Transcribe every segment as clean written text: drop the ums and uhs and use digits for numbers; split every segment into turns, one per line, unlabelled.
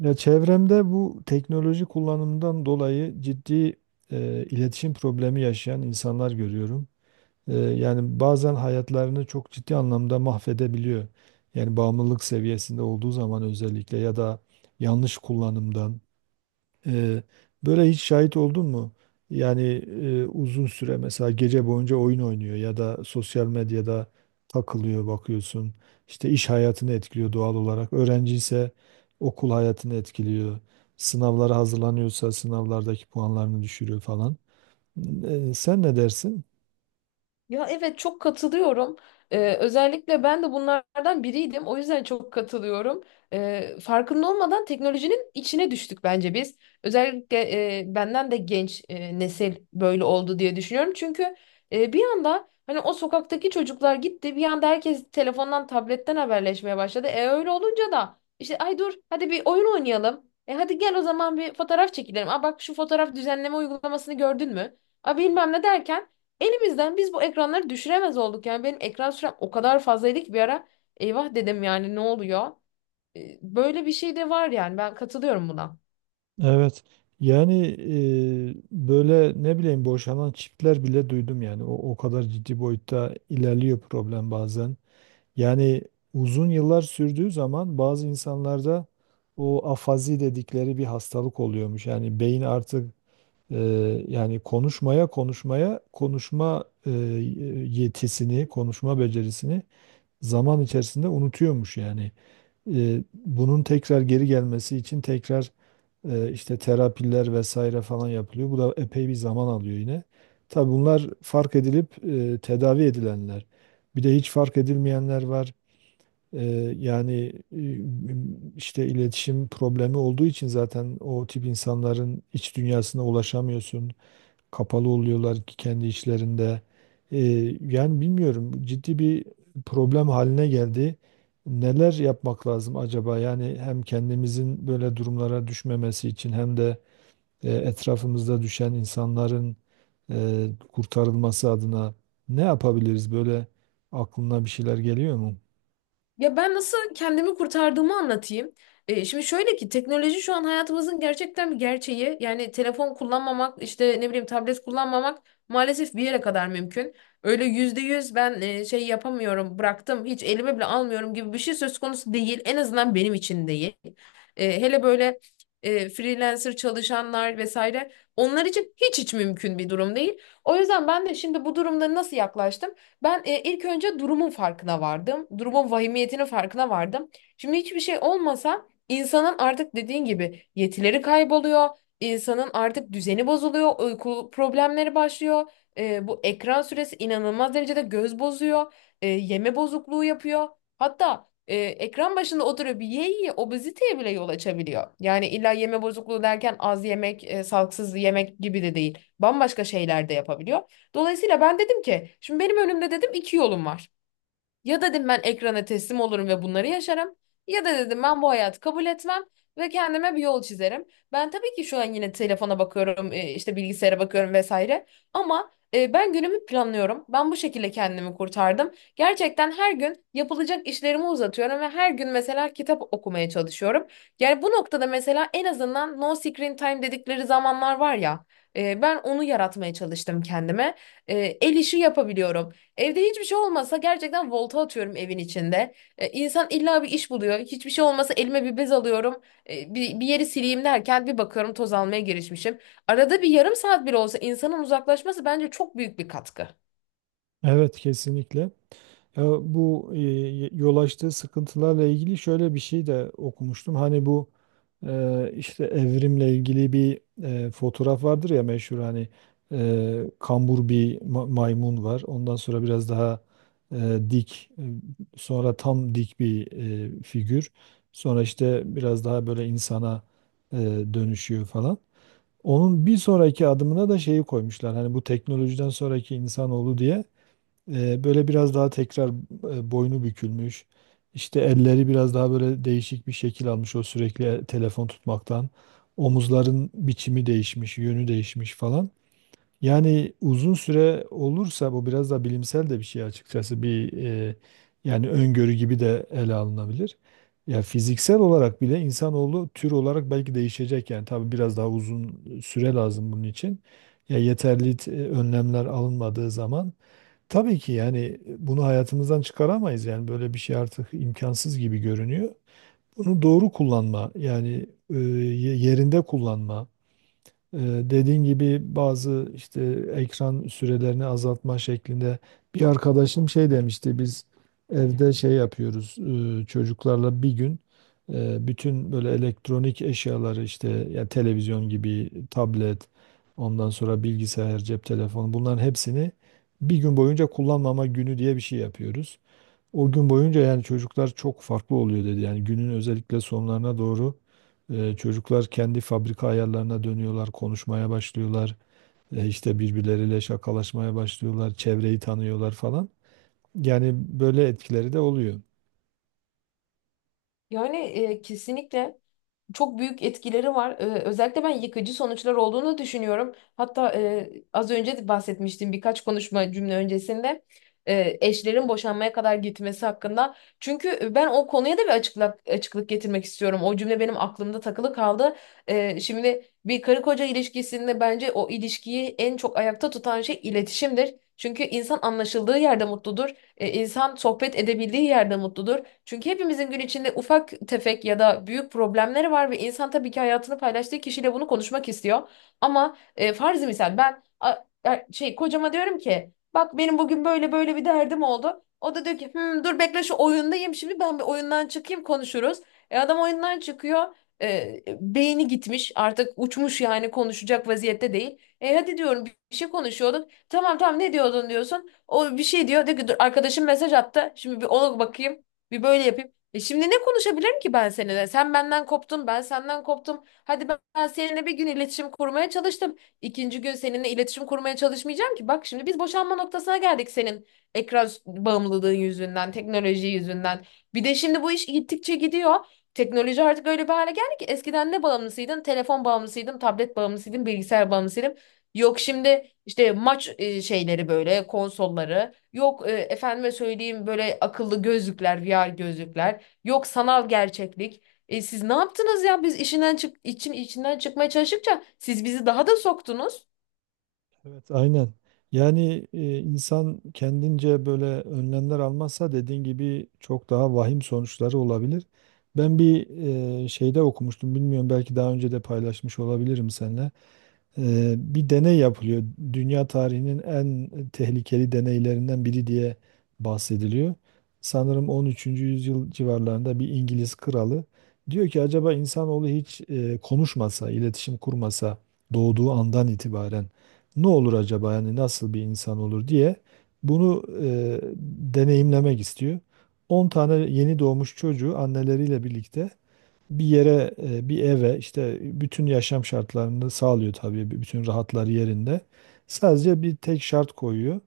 Ya çevremde bu teknoloji kullanımından dolayı ciddi iletişim problemi yaşayan insanlar görüyorum. Yani bazen hayatlarını çok ciddi anlamda mahvedebiliyor. Yani bağımlılık seviyesinde olduğu zaman özellikle ya da yanlış kullanımdan. Ee, böyle hiç şahit oldun mu? Yani uzun süre mesela gece boyunca oyun oynuyor ya da sosyal medyada takılıyor bakıyorsun. İşte iş hayatını etkiliyor doğal olarak. Öğrenci ise okul hayatını etkiliyor. Sınavlara hazırlanıyorsa sınavlardaki puanlarını düşürüyor falan. Sen ne dersin?
Ya, evet, çok katılıyorum. Özellikle ben de bunlardan biriydim. O yüzden çok katılıyorum. Farkında olmadan teknolojinin içine düştük bence biz. Özellikle benden de genç nesil böyle oldu diye düşünüyorum. Çünkü bir anda hani o sokaktaki çocuklar gitti. Bir anda herkes telefondan, tabletten haberleşmeye başladı. E öyle olunca da işte ay dur hadi bir oyun oynayalım. E hadi gel o zaman bir fotoğraf çekilelim. Aa bak şu fotoğraf düzenleme uygulamasını gördün mü? Aa bilmem ne derken. Elimizden biz bu ekranları düşüremez olduk. Yani benim ekran sürem o kadar fazlaydı ki bir ara eyvah dedim, yani ne oluyor? Böyle bir şey de var, yani ben katılıyorum buna.
Evet. Yani böyle ne bileyim boşanan çiftler bile duydum yani. O kadar ciddi boyutta ilerliyor problem bazen. Yani uzun yıllar sürdüğü zaman bazı insanlarda o afazi dedikleri bir hastalık oluyormuş. Yani beyin artık e, yani konuşmaya konuşmaya konuşma yetisini, konuşma becerisini zaman içerisinde unutuyormuş yani. Bunun tekrar geri gelmesi için tekrar işte terapiler vesaire falan yapılıyor. Bu da epey bir zaman alıyor yine. Tabii bunlar fark edilip tedavi edilenler. Bir de hiç fark edilmeyenler var. Yani işte iletişim problemi olduğu için zaten o tip insanların iç dünyasına ulaşamıyorsun. Kapalı oluyorlar ki kendi içlerinde. Ee, yani bilmiyorum ciddi bir problem haline geldi. Neler yapmak lazım acaba? Yani hem kendimizin böyle durumlara düşmemesi için hem de etrafımızda düşen insanların kurtarılması adına ne yapabiliriz? Böyle aklına bir şeyler geliyor mu?
Ya ben nasıl kendimi kurtardığımı anlatayım. Şimdi şöyle ki teknoloji şu an hayatımızın gerçekten bir gerçeği. Yani telefon kullanmamak, işte ne bileyim tablet kullanmamak maalesef bir yere kadar mümkün. Öyle yüzde yüz ben şey yapamıyorum, bıraktım, hiç elime bile almıyorum gibi bir şey söz konusu değil. En azından benim için değil. Hele böyle freelancer çalışanlar vesaire onlar için hiç mümkün bir durum değil. O yüzden ben de şimdi bu durumda nasıl yaklaştım? Ben ilk önce durumun farkına vardım. Durumun vahimiyetinin farkına vardım. Şimdi hiçbir şey olmasa insanın artık dediğin gibi yetileri kayboluyor. İnsanın artık düzeni bozuluyor. Uyku problemleri başlıyor. Bu ekran süresi inanılmaz derecede göz bozuyor. Yeme bozukluğu yapıyor. Hatta ekran başında oturuyor bir ye obeziteye bile yol açabiliyor. Yani illa yeme bozukluğu derken az yemek, sağlıksız yemek gibi de değil. Bambaşka şeyler de yapabiliyor. Dolayısıyla ben dedim ki şimdi benim önümde dedim iki yolum var. Ya dedim ben ekrana teslim olurum ve bunları yaşarım. Ya da dedim ben bu hayatı kabul etmem ve kendime bir yol çizerim. Ben tabii ki şu an yine telefona bakıyorum, işte bilgisayara bakıyorum vesaire. Ama ben günümü planlıyorum. Ben bu şekilde kendimi kurtardım. Gerçekten her gün yapılacak işlerimi uzatıyorum ve her gün mesela kitap okumaya çalışıyorum. Yani bu noktada mesela en azından no screen time dedikleri zamanlar var ya. Ben onu yaratmaya çalıştım kendime. E, El işi yapabiliyorum. Evde hiçbir şey olmasa gerçekten volta atıyorum evin içinde. İnsan illa bir iş buluyor. Hiçbir şey olmasa elime bir bez alıyorum. Bir yeri sileyim derken bir bakıyorum toz almaya girişmişim. Arada bir yarım saat bile olsa insanın uzaklaşması bence çok büyük bir katkı.
Evet, kesinlikle. Ya bu yol açtığı sıkıntılarla ilgili şöyle bir şey de okumuştum. Hani bu işte evrimle ilgili bir fotoğraf vardır ya meşhur hani kambur bir maymun var. Ondan sonra biraz daha dik, sonra tam dik bir figür. Sonra işte biraz daha böyle insana e, dönüşüyor falan. Onun bir sonraki adımına da şeyi koymuşlar. Hani bu teknolojiden sonraki insanoğlu diye böyle biraz daha tekrar boynu bükülmüş. İşte elleri biraz daha böyle değişik bir şekil almış o sürekli telefon tutmaktan. Omuzların biçimi değişmiş, yönü değişmiş falan. Yani uzun süre olursa bu biraz da bilimsel de bir şey açıkçası, bir yani öngörü gibi de ele alınabilir. Ya fiziksel olarak bile insanoğlu tür olarak belki değişecek yani, tabii biraz daha uzun süre lazım bunun için. Ya yeterli önlemler alınmadığı zaman tabii ki, yani bunu hayatımızdan çıkaramayız yani, böyle bir şey artık imkansız gibi görünüyor. Bunu doğru kullanma, yani yerinde kullanma. Ee, Dediğin gibi bazı işte ekran sürelerini azaltma şeklinde bir arkadaşım şey demişti, biz evde şey yapıyoruz, çocuklarla bir gün bütün böyle elektronik eşyaları, işte ya televizyon gibi tablet, ondan sonra bilgisayar, cep telefonu, bunların hepsini bir gün boyunca kullanmama günü diye bir şey yapıyoruz. O gün boyunca yani çocuklar çok farklı oluyor dedi. Yani günün özellikle sonlarına doğru çocuklar kendi fabrika ayarlarına dönüyorlar, konuşmaya başlıyorlar. E, işte birbirleriyle şakalaşmaya başlıyorlar, çevreyi tanıyorlar falan. Yani böyle etkileri de oluyor.
Yani, kesinlikle. Çok büyük etkileri var. Özellikle ben yıkıcı sonuçlar olduğunu düşünüyorum. Hatta az önce de bahsetmiştim birkaç konuşma cümle öncesinde eşlerin boşanmaya kadar gitmesi hakkında. Çünkü ben o konuya da bir açıklık getirmek istiyorum. O cümle benim aklımda takılı kaldı. Şimdi bir karı koca ilişkisinde bence o ilişkiyi en çok ayakta tutan şey iletişimdir. Çünkü insan anlaşıldığı yerde mutludur. İnsan sohbet edebildiği yerde mutludur. Çünkü hepimizin gün içinde ufak tefek ya da büyük problemleri var ve insan tabii ki hayatını paylaştığı kişiyle bunu konuşmak istiyor. Ama e, farzı misal ben a- a- şey, kocama diyorum ki bak benim bugün böyle böyle bir derdim oldu. O da diyor ki: "Hmm, dur bekle, şu oyundayım, şimdi ben bir oyundan çıkayım, konuşuruz." Adam oyundan çıkıyor. E, Beyni gitmiş, artık uçmuş, yani konuşacak vaziyette değil. E hadi diyorum, bir şey konuşuyorduk. Tamam tamam, ne diyordun diyorsun. O bir şey diyor. Diyor ki dur, arkadaşım mesaj attı. Şimdi bir ona bakayım. Bir böyle yapayım. E şimdi ne konuşabilirim ki ben seninle? Sen benden koptun, ben senden koptum. Hadi ben seninle bir gün iletişim kurmaya çalıştım. İkinci gün seninle iletişim kurmaya çalışmayacağım ki. Bak şimdi biz boşanma noktasına geldik senin bağımlılığın yüzünden, teknoloji yüzünden. Bir de şimdi bu iş gittikçe gidiyor. Teknoloji artık öyle bir hale geldi ki eskiden ne bağımlısıydın? Telefon bağımlısıydın, tablet bağımlısıydın, bilgisayar bağımlısıydın. Yok şimdi işte maç şeyleri, böyle konsolları. Yok, efendime söyleyeyim, böyle akıllı gözlükler, VR gözlükler. Yok sanal gerçeklik. Siz ne yaptınız ya? Biz işinden çık için içinden çıkmaya çalıştıkça siz bizi daha da soktunuz.
Evet, aynen. Yani insan kendince böyle önlemler almazsa dediğin gibi çok daha vahim sonuçları olabilir. Ben bir şeyde okumuştum, bilmiyorum, belki daha önce de paylaşmış olabilirim seninle. Bir deney yapılıyor. Dünya tarihinin en tehlikeli deneylerinden biri diye bahsediliyor. Sanırım 13. yüzyıl civarlarında bir İngiliz kralı diyor ki acaba insanoğlu hiç konuşmasa, iletişim kurmasa, doğduğu andan itibaren ne olur acaba, yani nasıl bir insan olur diye bunu deneyimlemek istiyor. 10 tane yeni doğmuş çocuğu anneleriyle birlikte bir yere, bir eve, işte bütün yaşam şartlarını sağlıyor tabii, bütün rahatları yerinde. Sadece bir tek şart koyuyor.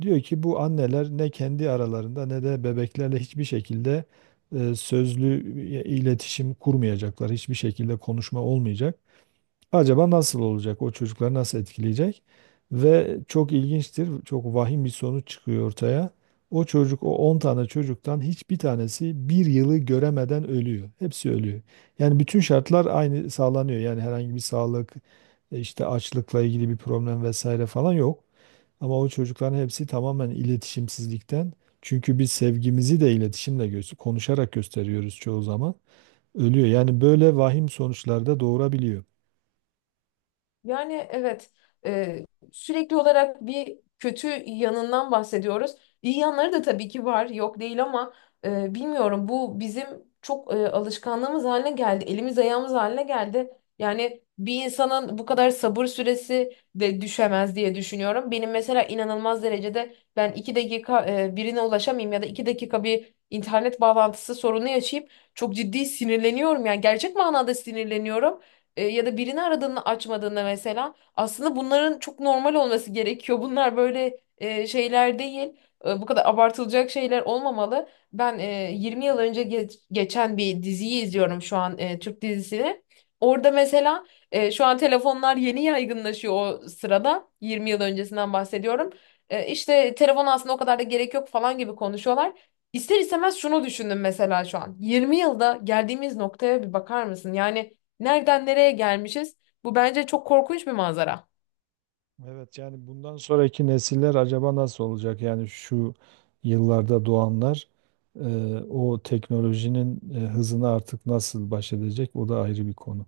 Diyor ki bu anneler ne kendi aralarında ne de bebeklerle hiçbir şekilde sözlü iletişim kurmayacaklar. Hiçbir şekilde konuşma olmayacak. Acaba nasıl olacak? O çocukları nasıl etkileyecek? Ve çok ilginçtir. Çok vahim bir sonuç çıkıyor ortaya. O çocuk, o 10 tane çocuktan hiçbir tanesi bir yılı göremeden ölüyor. Hepsi ölüyor. Yani bütün şartlar aynı sağlanıyor. Yani herhangi bir sağlık, işte açlıkla ilgili bir problem vesaire falan yok. Ama o çocukların hepsi tamamen iletişimsizlikten. Çünkü biz sevgimizi de iletişimle göster konuşarak gösteriyoruz çoğu zaman. Ölüyor. Yani böyle vahim sonuçlar da doğurabiliyor.
Yani evet, e, sürekli olarak bir kötü yanından bahsediyoruz. İyi yanları da tabii ki var, yok değil, ama bilmiyorum, bu bizim çok alışkanlığımız haline geldi, elimiz ayağımız haline geldi. Yani bir insanın bu kadar sabır süresi de düşemez diye düşünüyorum. Benim mesela inanılmaz derecede, ben iki dakika birine ulaşamayayım ya da iki dakika bir internet bağlantısı sorunu yaşayıp çok ciddi sinirleniyorum. Yani gerçek manada sinirleniyorum. Ya da birini aradığını açmadığında mesela aslında bunların çok normal olması gerekiyor. Bunlar böyle şeyler değil. Bu kadar abartılacak şeyler olmamalı. Ben 20 yıl önce geçen bir diziyi izliyorum şu an, Türk dizisini. Orada mesela şu an telefonlar yeni yaygınlaşıyor o sırada. 20 yıl öncesinden bahsediyorum. İşte telefon aslında o kadar da gerek yok falan gibi konuşuyorlar. İster istemez şunu düşündüm mesela şu an. 20 yılda geldiğimiz noktaya bir bakar mısın? Yani nereden nereye gelmişiz? Bu bence çok korkunç bir manzara.
Evet, yani bundan sonraki nesiller acaba nasıl olacak? Yani şu yıllarda doğanlar e, o teknolojinin hızını artık nasıl baş edecek? O da ayrı bir konu.